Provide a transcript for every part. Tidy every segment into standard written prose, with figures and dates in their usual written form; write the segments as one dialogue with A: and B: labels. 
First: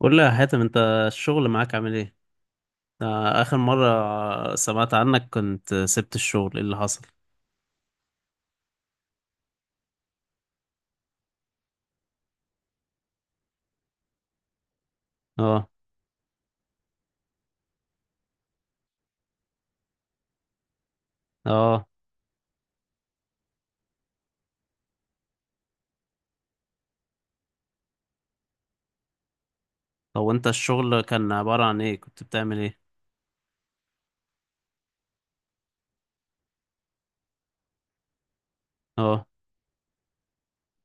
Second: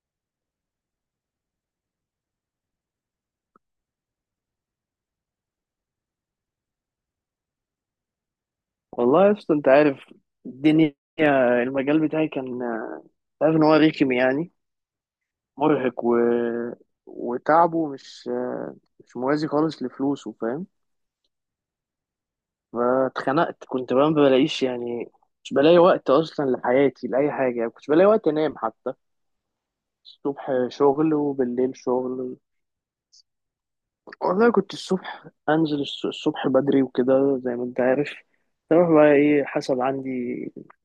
A: قول لي يا حاتم، انت الشغل معاك عامل ايه؟ آه، اخر مرة سمعت عنك كنت سبت الشغل، ايه اللي حصل؟
B: والله يا اسطى، انت عارف الدنيا. المجال بتاعي، كان انت عارف ان هو رخم، يعني
A: اه.
B: مرهق وتعبه مش موازي خالص لفلوسه، فاهم؟
A: اه.
B: فاتخنقت، كنت بقى ما بلاقيش، يعني مش بلاقي وقت اصلا لحياتي لاي حاجه. يعني كنت بلاقي وقت انام حتى؟
A: هو انت
B: الصبح
A: الشغل
B: شغل
A: كان عبارة
B: وبالليل
A: عن ايه؟ كنت
B: شغل.
A: بتعمل ايه؟
B: والله كنت الصبح انزل الصبح بدري وكده، زي ما انت عارف. اروح بقى
A: اه.
B: ايه، حسب عندي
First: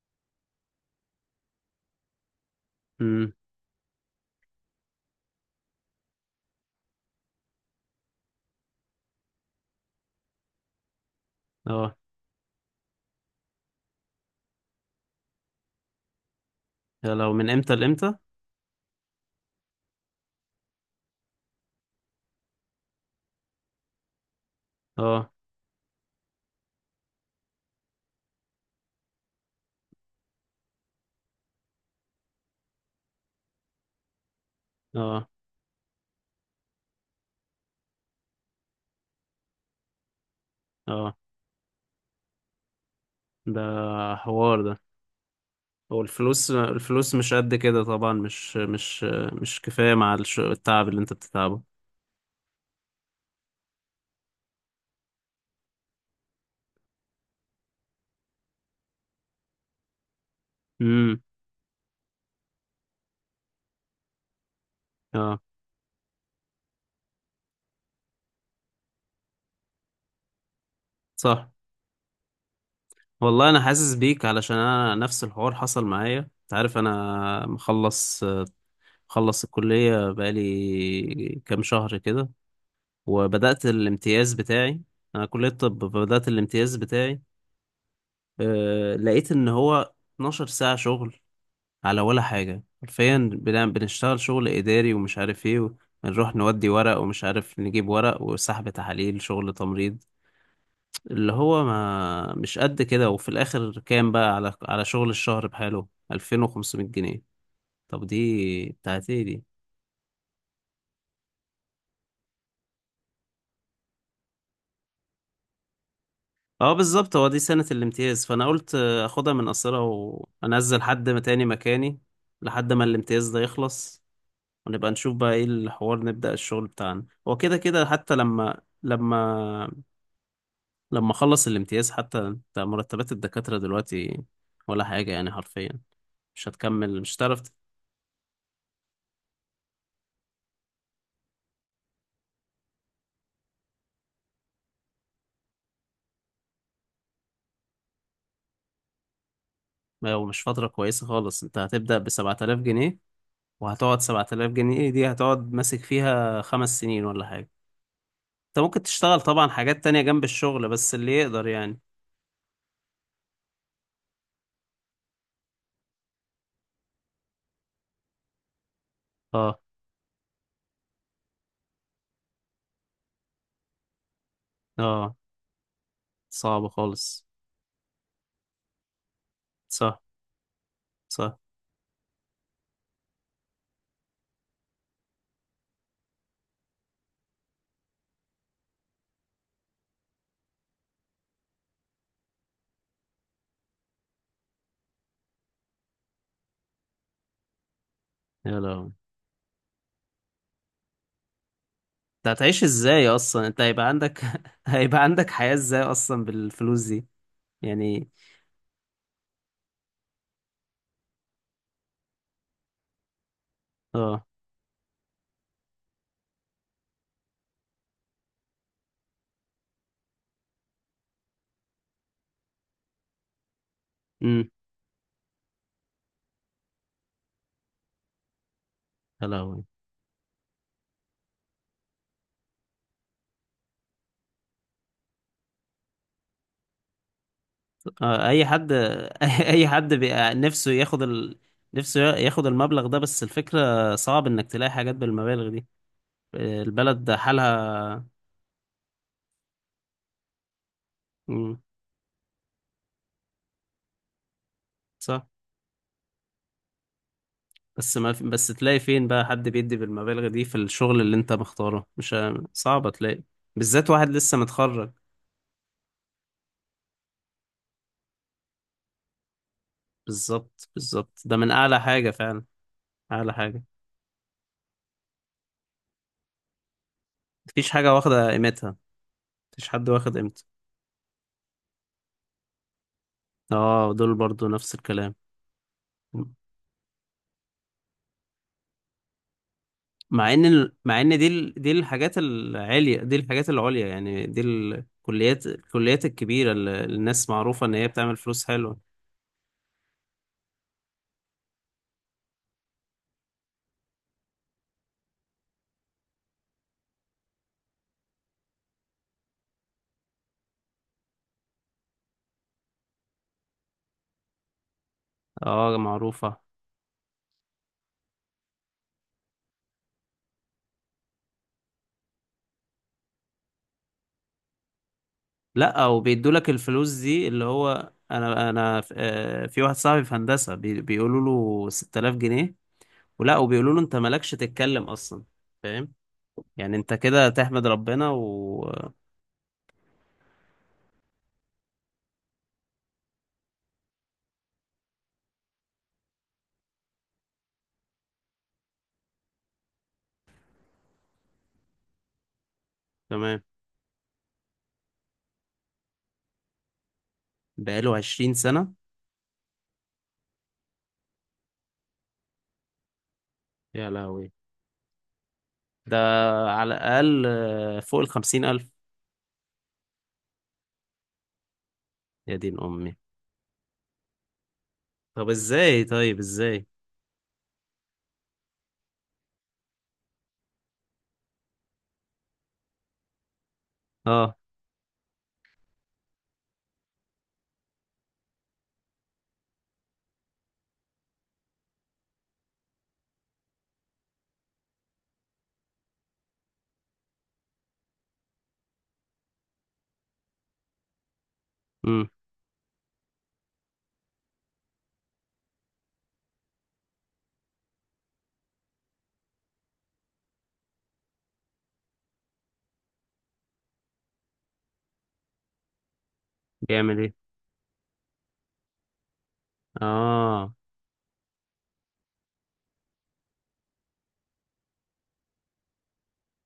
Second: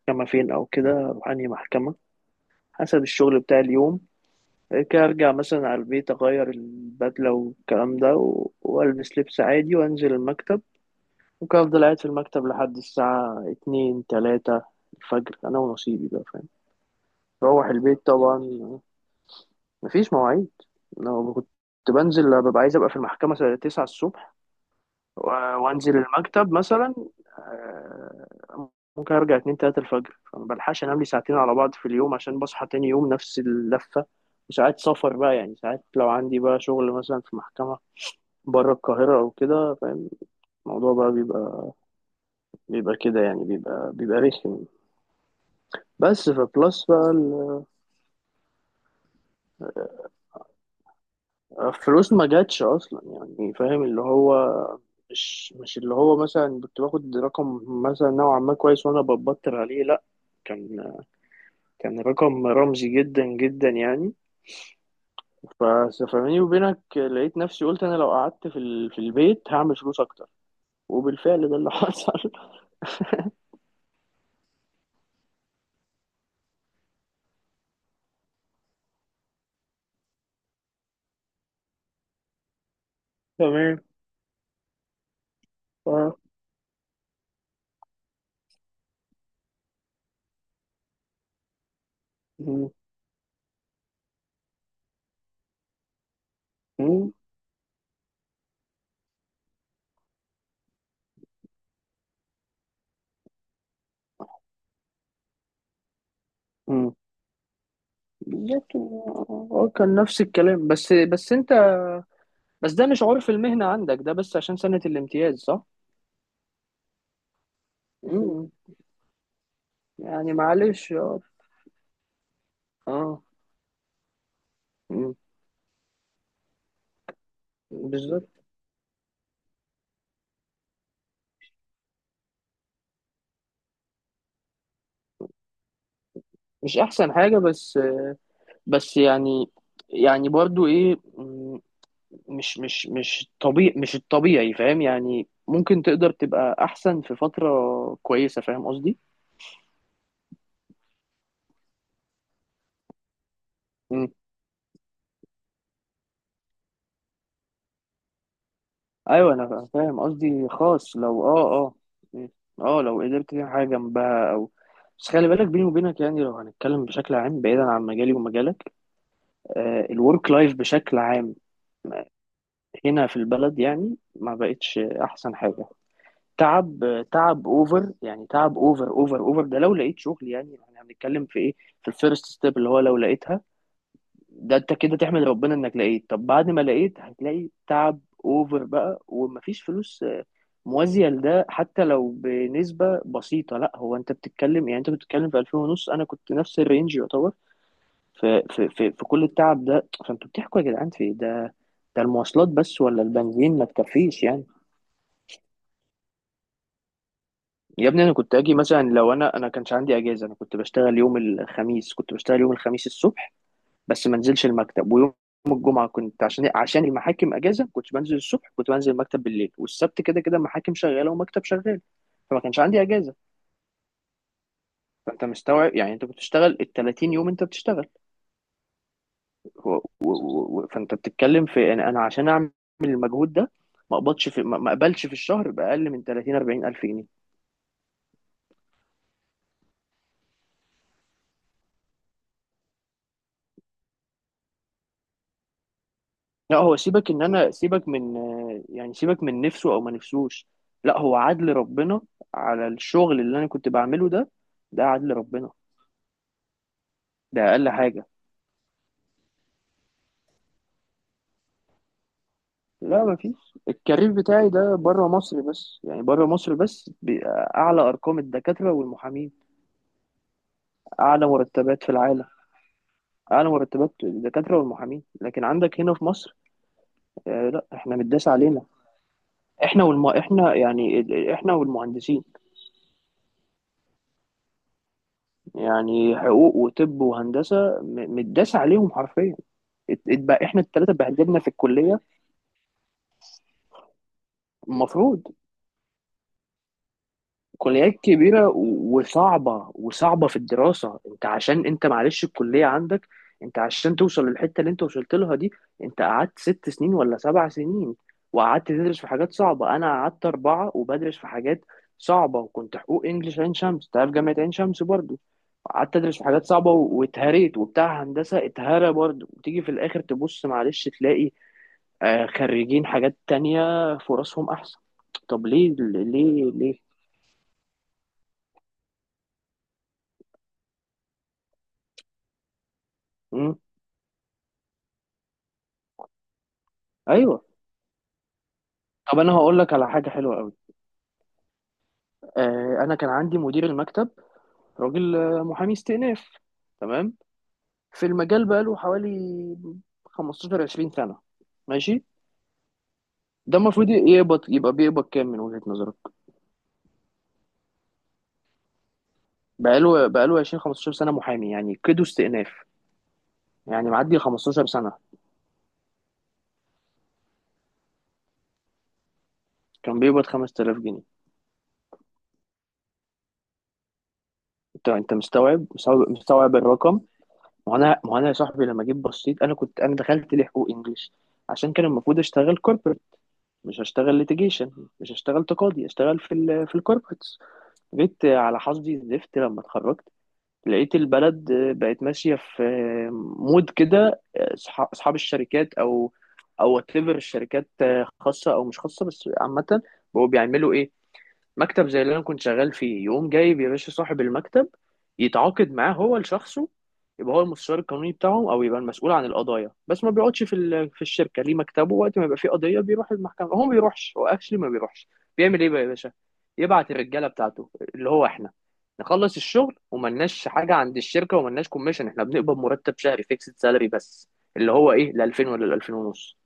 B: محكمه فين او كده، أروح انهي محكمه حسب
A: امم.
B: الشغل بتاع اليوم. بعد كده ارجع مثلا على البيت، اغير البدله والكلام ده والبس لبس عادي وانزل المكتب. ممكن افضل
A: اه.
B: قاعد في المكتب لحد الساعه اتنين تلاتة الفجر، انا ونصيبي بقى، فاهم؟
A: يا لو من
B: روح
A: امتى
B: البيت
A: لامتى؟
B: طبعا، مفيش مواعيد. لو كنت بنزل ببقى عايز ابقى في المحكمه الساعه 9 الصبح،
A: اه.
B: وانزل المكتب مثلا. آه، ممكن ارجع اتنين تلاتة الفجر، فما بلحقش انام لي ساعتين على بعض في اليوم، عشان بصحى تاني يوم نفس اللفة. وساعات سفر
A: اه.
B: بقى، يعني ساعات لو عندي بقى شغل مثلا في محكمة بره القاهرة أو كده، فاهم؟ الموضوع بقى
A: اه.
B: بيبقى كده، يعني
A: ده
B: بيبقى
A: حوار
B: رخم.
A: ده. هو
B: بس
A: الفلوس
B: فبلس بقى
A: الفلوس مش قد كده طبعا، مش كفاية مع التعب اللي انت بتتعبه.
B: الفلوس ما جاتش أصلا، يعني فاهم اللي هو. مش اللي هو مثلا كنت باخد رقم مثلا نوعا ما كويس وأنا ببطر عليه، لأ. كان
A: امم.
B: كان رقم رمزي جدا جدا، يعني.
A: اه.
B: ف- فبيني وبينك، لقيت نفسي قلت انا لو قعدت في في البيت هعمل فلوس اكتر. وبالفعل
A: صح.
B: ده اللي حصل.
A: والله انا حاسس بيك، علشان انا نفس الحوار حصل معايا. انت عارف، انا مخلص الكلية بقالي كام شهر كده، وبدأت
B: تمام.
A: الامتياز بتاعي. انا كلية طب،
B: اه.
A: بدأت الامتياز بتاعي. أه، لقيت ان هو 12 ساعة شغل على ولا حاجة
B: م-.
A: حرفيا، بنشتغل شغل اداري ومش عارف ايه، ونروح نودي ورق
B: م-.
A: ومش عارف نجيب ورق، وسحب تحاليل، شغل تمريض اللي هو ما مش قد كده. وفي الاخر كام بقى على شغل الشهر بحاله؟ 2500
B: م.
A: جنيه طب دي
B: بالظبط.
A: بتاعت ايه دي؟
B: اه، كان نفس الكلام، بس انت، بس ده مش عرف المهنة عندك ده، بس عشان سنة الامتياز، صح؟
A: اه. بالظبط، هو دي سنة الامتياز، فانا
B: م-.
A: قلت اخدها من قصيرها
B: يعني
A: وانزل
B: معلش.
A: حد ما
B: اه.
A: تاني مكاني، لحد ما
B: اه.
A: الامتياز ده يخلص، ونبقى
B: م.
A: نشوف بقى ايه الحوار. نبدأ الشغل بتاعنا، هو كده كده، حتى
B: بالظبط.
A: لما اخلص الامتياز. حتى انت، مرتبات الدكاترة دلوقتي ولا حاجة يعني حرفيا، مش
B: مش
A: هتكمل،
B: احسن
A: مش
B: حاجة،
A: هتعرف.
B: بس يعني، يعني برضو ايه؟ مش طبيعي، مش الطبيعي، فاهم؟ يعني ممكن تقدر تبقى احسن في فترة كويسة، فاهم قصدي؟
A: لو مش فترة كويسة خالص، انت هتبدأ بـ7,000 جنيه، وهتقعد
B: مم.
A: 7,000 جنيه. ايه دي؟ هتقعد ماسك فيها 5 سنين ولا حاجة. انت ممكن تشتغل
B: ايوه، انا
A: طبعا حاجات
B: فاهم
A: تانية جنب
B: قصدي،
A: الشغل، بس
B: خاص
A: اللي
B: لو، اه.
A: يقدر
B: اه.
A: يعني.
B: مم. اه، لو قدرت تعمل حاجة جنبها او... بس خلي بالك بيني وبينك، يعني لو هنتكلم بشكل عام بعيدا عن مجالي ومجالك.
A: اه.
B: آه، الورك لايف بشكل عام هنا في البلد، يعني ما بقتش
A: اه.
B: احسن حاجة.
A: صعب
B: تعب،
A: خالص.
B: تعب اوفر، يعني تعب اوفر اوفر اوفر. ده لو لقيت
A: صح.
B: شغل، يعني احنا هنتكلم
A: صح.
B: في ايه؟ في الفيرست ستيب، اللي هو لو لقيتها ده انت كده تحمد ربنا انك لقيت. طب بعد ما لقيت، هتلاقي تعب اوفر بقى ومفيش فلوس آه، موازية لده، حتى لو بنسبة بسيطة. لا، هو انت بتتكلم، يعني انت بتتكلم في 2000 ونص، انا كنت نفس الرينج يعتبر. في
A: يا
B: في
A: لهوي،
B: في, في كل التعب ده، فانتوا بتحكوا يا جدعان في إيه؟ ده ده
A: انت
B: المواصلات
A: هتعيش
B: بس ولا
A: ازاي اصلا؟
B: البنزين
A: انت
B: ما
A: هيبقى عندك
B: تكفيش، يعني.
A: هيبقى عندك حياة ازاي اصلا بالفلوس دي
B: يا ابني،
A: يعني؟
B: انا كنت اجي مثلا لو انا كانش عندي اجازة، انا كنت بشتغل يوم الخميس. كنت بشتغل يوم الخميس الصبح بس ما
A: اه.
B: انزلش المكتب، ويوم الجمعه كنت عشان إيه؟ عشان المحاكم اجازه ما كنتش بنزل الصبح، كنت بنزل المكتب بالليل. والسبت كده كده محاكم شغاله ومكتب شغال، فما كانش عندي اجازه.
A: امم.
B: فانت مستوعب يعني، انت بتشتغل ال 30 يوم انت بتشتغل.
A: يا لهوي.
B: و... و... فانت بتتكلم في، انا عشان اعمل المجهود ده ما اقبضش في، ما اقبلش في الشهر باقل من 30-40 ألف جنيه.
A: اه، اي حد اي حد بيبقى نفسه ياخد ال... نفسه ياخد المبلغ ده، بس الفكرة صعب انك تلاقي حاجات بالمبالغ دي.
B: لا،
A: آه،
B: هو سيبك
A: البلد
B: ان انا، سيبك
A: حالها.
B: من، يعني سيبك من نفسه او ما نفسوش، لا هو عدل
A: مم،
B: ربنا على الشغل اللي انا كنت بعمله ده. ده عدل
A: صح.
B: ربنا، ده اقل
A: بس
B: حاجه.
A: ما في... بس تلاقي فين بقى حد بيدي بالمبالغ دي في الشغل اللي انت مختاره؟ مش ه- صعب
B: لا،
A: تلاقي،
B: مفيش،
A: بالذات واحد
B: الكارير
A: لسه
B: بتاعي ده
A: متخرج.
B: بره مصر بس، يعني بره مصر بس اعلى ارقام الدكاتره والمحامين،
A: بالظبط، بالظبط،
B: اعلى
A: ده من اعلى
B: مرتبات في
A: حاجة
B: العالم.
A: فعلا. اعلى
B: اعلى
A: حاجة.
B: مرتبات الدكاتره والمحامين، لكن عندك هنا في مصر، آه لا
A: مفيش حاجة
B: احنا متداس
A: واخدة
B: علينا.
A: قيمتها. مفيش حد واخد قيمته.
B: احنا يعني احنا والمهندسين،
A: اه، دول برضو نفس الكلام.
B: يعني حقوق وطب وهندسه، متداس عليهم حرفيا. اتبقى احنا الثلاثه
A: مع ان دي
B: بهدلنا في
A: ال- دي
B: الكليه.
A: الحاجات العليا، دي الحاجات العليا يعني، دي
B: المفروض
A: الكليات الكبيره اللي الناس معروفه ان هي
B: كليات
A: بتعمل فلوس
B: كبيرة
A: حلوه.
B: وصعبة في الدراسة. انت عشان انت معلش الكلية عندك، انت عشان توصل للحتة اللي انت وصلت لها دي، انت قعدت ست سنين ولا سبع سنين وقعدت تدرس في حاجات صعبة. انا قعدت اربعة وبدرس في حاجات صعبة، وكنت حقوق انجليش عين شمس، تعرف جامعة عين شمس برضو.
A: اه،
B: قعدت ادرس في
A: معروفه.
B: حاجات صعبة واتهريت. وبتاع هندسة اتهرى برضو، وتيجي في الاخر تبص معلش تلاقي آه، خريجين حاجات تانية فرصهم احسن، طب ليه
A: لا، وبيدوا لك
B: ليه ليه؟
A: الفلوس دي، اللي هو انا في واحد صاحبي في هندسه بيقولوا له 6000 جنيه، ولا
B: مم.
A: وبيقولوا له انت مالكش تتكلم اصلا. فاهم؟ يعني انت كده
B: ايوه،
A: تحمد ربنا وتمام.
B: طب انا هقول لك على حاجه حلوه قوي. آه، انا كان عندي مدير المكتب، راجل آه، محامي استئناف، تمام؟ في المجال بقاله حوالي 15-20 سنة، ماشي. ده المفروض يقبض، يبقى بيقبض كام من وجهه نظرك؟
A: بقاله 20 سنه
B: بقاله 20 15 سنه محامي، يعني كده استئناف،
A: يا
B: يعني معدي
A: لهوي؟
B: 15 سنه.
A: ده على الاقل فوق ال 50,000.
B: كان بيقبض 5000 جنيه.
A: يا دين امي.
B: انت
A: طب
B: مستوعب،
A: ازاي؟
B: مستوعب
A: طيب
B: مستوعب
A: ازاي؟
B: الرقم؟ ما انا يا صاحبي، لما جيت بصيت، انا كنت، انا دخلت لحقوق انجليش عشان كان المفروض اشتغل corporate، مش هشتغل
A: اه.
B: ليتيجيشن، مش هشتغل تقاضي، هشتغل في ال، في الكوربريتس. جيت على حظي زفت لما اتخرجت، لقيت البلد بقت ماشيه في مود كده. اصحاب الشركات او وات ايفر، الشركات خاصه او مش خاصه، بس عامه، بقوا بيعملوا ايه؟ مكتب زي
A: امم.
B: اللي انا كنت شغال فيه، يقوم جايب يا باشا صاحب المكتب يتعاقد معاه هو لشخصه. يبقى هو المستشار القانوني بتاعهم، او يبقى المسؤول عن القضايا، بس ما بيقعدش في في الشركه، ليه مكتبه. وقت ما يبقى فيه قضيه بيروح المحكمه، هو ما بيروحش، هو اكشلي ما بيروحش. بيعمل ايه بقى يا باشا؟ يبعت
A: بيعمل ايه؟
B: الرجاله بتاعته اللي هو احنا، نخلص الشغل. وملناش
A: اه.
B: حاجه عند الشركه، وملناش كوميشن. احنا بنقبض مرتب شهري، فيكسد سالري بس، اللي هو ايه؟ ال 2000 ولا ال 2000 ونص.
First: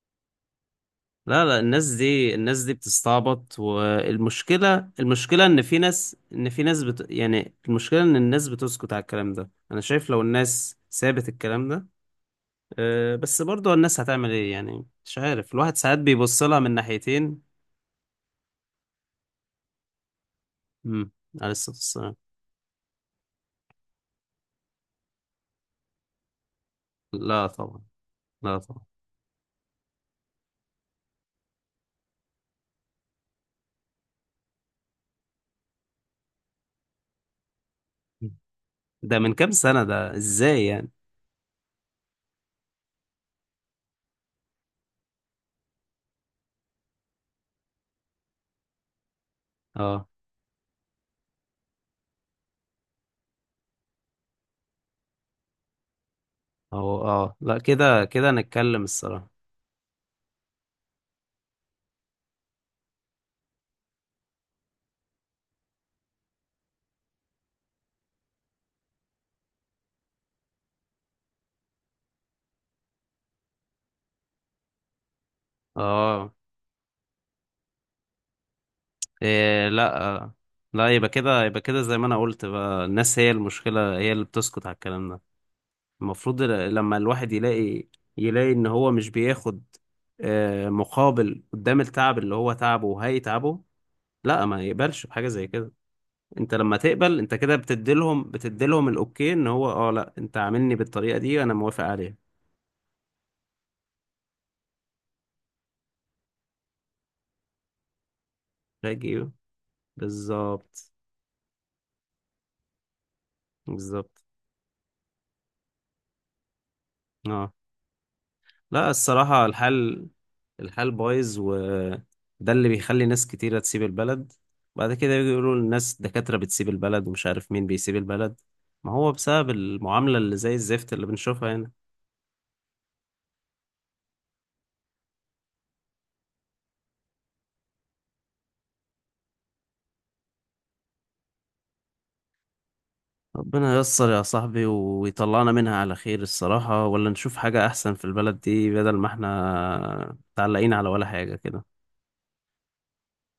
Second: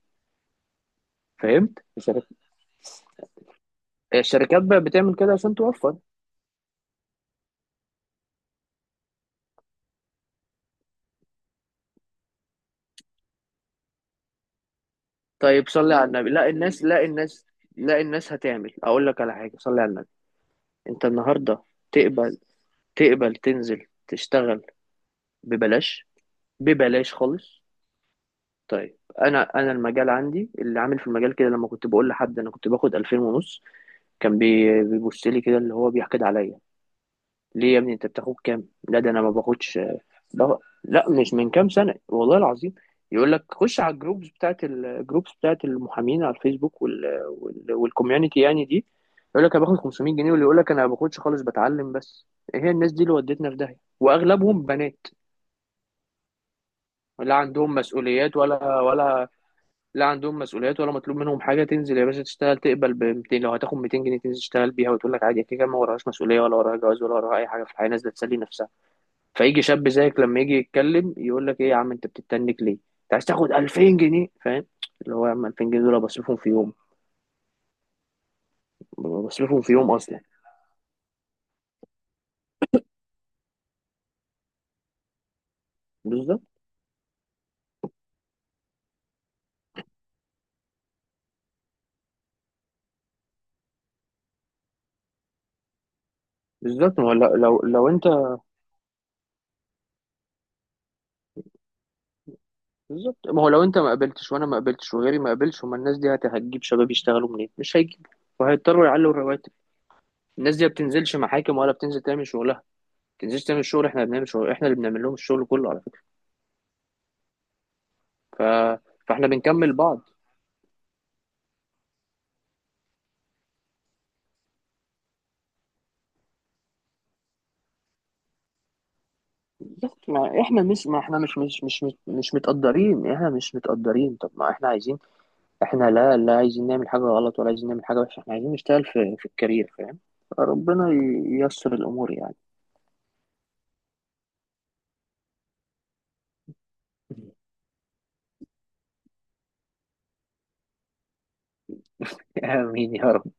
A: لا، لا،
B: فهمت؟
A: الناس
B: الشركات،
A: دي الناس دي بتستعبط.
B: الشركات بقى
A: والمشكلة
B: بتعمل كده
A: المشكلة
B: عشان
A: ان في
B: توفر.
A: ناس ان في ناس بت... يعني المشكلة ان الناس بتسكت على الكلام ده. انا شايف لو الناس سابت الكلام ده. أه، بس برضه الناس هتعمل ايه يعني؟ مش عارف،
B: طيب
A: الواحد
B: صلي
A: ساعات
B: على النبي.
A: بيبص
B: لا
A: لها من
B: الناس، لا
A: ناحيتين.
B: الناس، لا الناس هتعمل، اقول لك على حاجه، صلي على النبي. انت
A: امم. عليه
B: النهارده
A: الصلاة والسلام.
B: تقبل، تقبل تنزل تشتغل ببلاش، ببلاش
A: لا
B: خالص؟
A: طبعا، لا طبعا.
B: طيب انا المجال عندي اللي عامل في المجال كده، لما كنت بقول لحد انا كنت باخد 2000 ونص، كان بيبص لي كده اللي هو بيحقد عليا. ليه يا ابني، انت بتاخد كام؟ لا ده
A: ده
B: انا ما
A: من كام
B: باخدش.
A: سنة؟ ده
B: لا،
A: ازاي يعني؟
B: لا مش من كام سنة، والله العظيم. يقول لك خش على الجروبز بتاعت، الجروبز بتاعت المحامين على الفيسبوك، وال والكوميونتي يعني دي، يقول لك انا باخد
A: اه.
B: 500 جنيه. واللي يقول لك انا ما باخدش خالص، بتعلم بس. إيه هي الناس دي اللي ودتنا في داهية؟ واغلبهم بنات،
A: اه.
B: لا
A: اه. لا،
B: عندهم
A: كده كده
B: مسؤوليات ولا
A: نتكلم
B: ولا
A: الصراحة.
B: لا عندهم مسؤوليات ولا مطلوب منهم حاجة. تنزل يا باشا تشتغل، تقبل ب 200، لو هتاخد 200 جنيه تنزل تشتغل بيها، وتقول لك عادي، كده كده ما وراهاش مسؤولية ولا وراها جواز ولا وراها اي حاجة في الحياة، نازلة تسلي نفسها. فيجي شاب زيك لما يجي يتكلم، يقول لك ايه يا عم انت بتتنك ليه؟ انت عايز تاخد 2000 جنيه، فاهم؟ اللي هو يا عم، 2000 جنيه دول أنا
A: اه.
B: بصرفهم في يوم، بصرفهم
A: إيه؟
B: في يوم
A: لا.
B: اصلا.
A: آه، لا، يبقى كده زي ما انا قلت بقى. الناس هي المشكلة، هي اللي بتسكت على الكلام ده.
B: بالظبط،
A: المفروض لما الواحد يلاقي ان هو مش بياخد آه، مقابل قدام التعب اللي هو تعبه وهيتعبه، لا ما يقبلش بحاجة زي كده. انت لما
B: بالظبط. ما هو
A: تقبل، انت
B: لو
A: كده
B: لو لو انت،
A: بتديلهم الاوكي، ان هو اه لا، انت عاملني بالطريقة دي وانا موافق عليها.
B: بالظبط، ما هو لو انت ما قابلتش وانا ما قابلتش وغيري ما قابلش، هما الناس دي هتجيب شباب يشتغلوا منين؟ مش هيجيبوا، وهيضطروا يعلوا
A: فاجي.
B: الرواتب. الناس دي ما
A: بالظبط،
B: بتنزلش محاكم، ولا بتنزل تعمل شغلها، ما بتنزلش تعمل شغل. احنا اللي
A: بالظبط.
B: بنعمل شغل، احنا اللي بنعمل لهم الشغل كله، على فكره.
A: اه.
B: ف...
A: لا،
B: فاحنا
A: الصراحة
B: بنكمل بعض.
A: الحال بايظ، وده اللي بيخلي ناس كتيرة تسيب البلد. بعد كده يجوا يقولوا الناس دكاترة بتسيب البلد ومش عارف مين بيسيب البلد. ما هو بسبب
B: بس
A: المعاملة اللي
B: ما
A: زي
B: احنا مش،
A: الزفت
B: ما
A: اللي
B: احنا مش
A: بنشوفها
B: مش
A: هنا.
B: مش مش, مش متقدرين، احنا مش متقدرين. طب ما احنا عايزين، احنا لا، لا عايزين نعمل حاجة غلط، ولا عايزين نعمل حاجة وحشة، احنا عايزين نشتغل في، الكارير، فاهم؟ ربنا ييسر الأمور يعني.
A: ربنا ييسر يا صاحبي ويطلعنا منها على خير الصراحة، ولا نشوف حاجة أحسن في البلد دي، بدل ما احنا متعلقين على ولا حاجة كده.
B: آمين يا رب.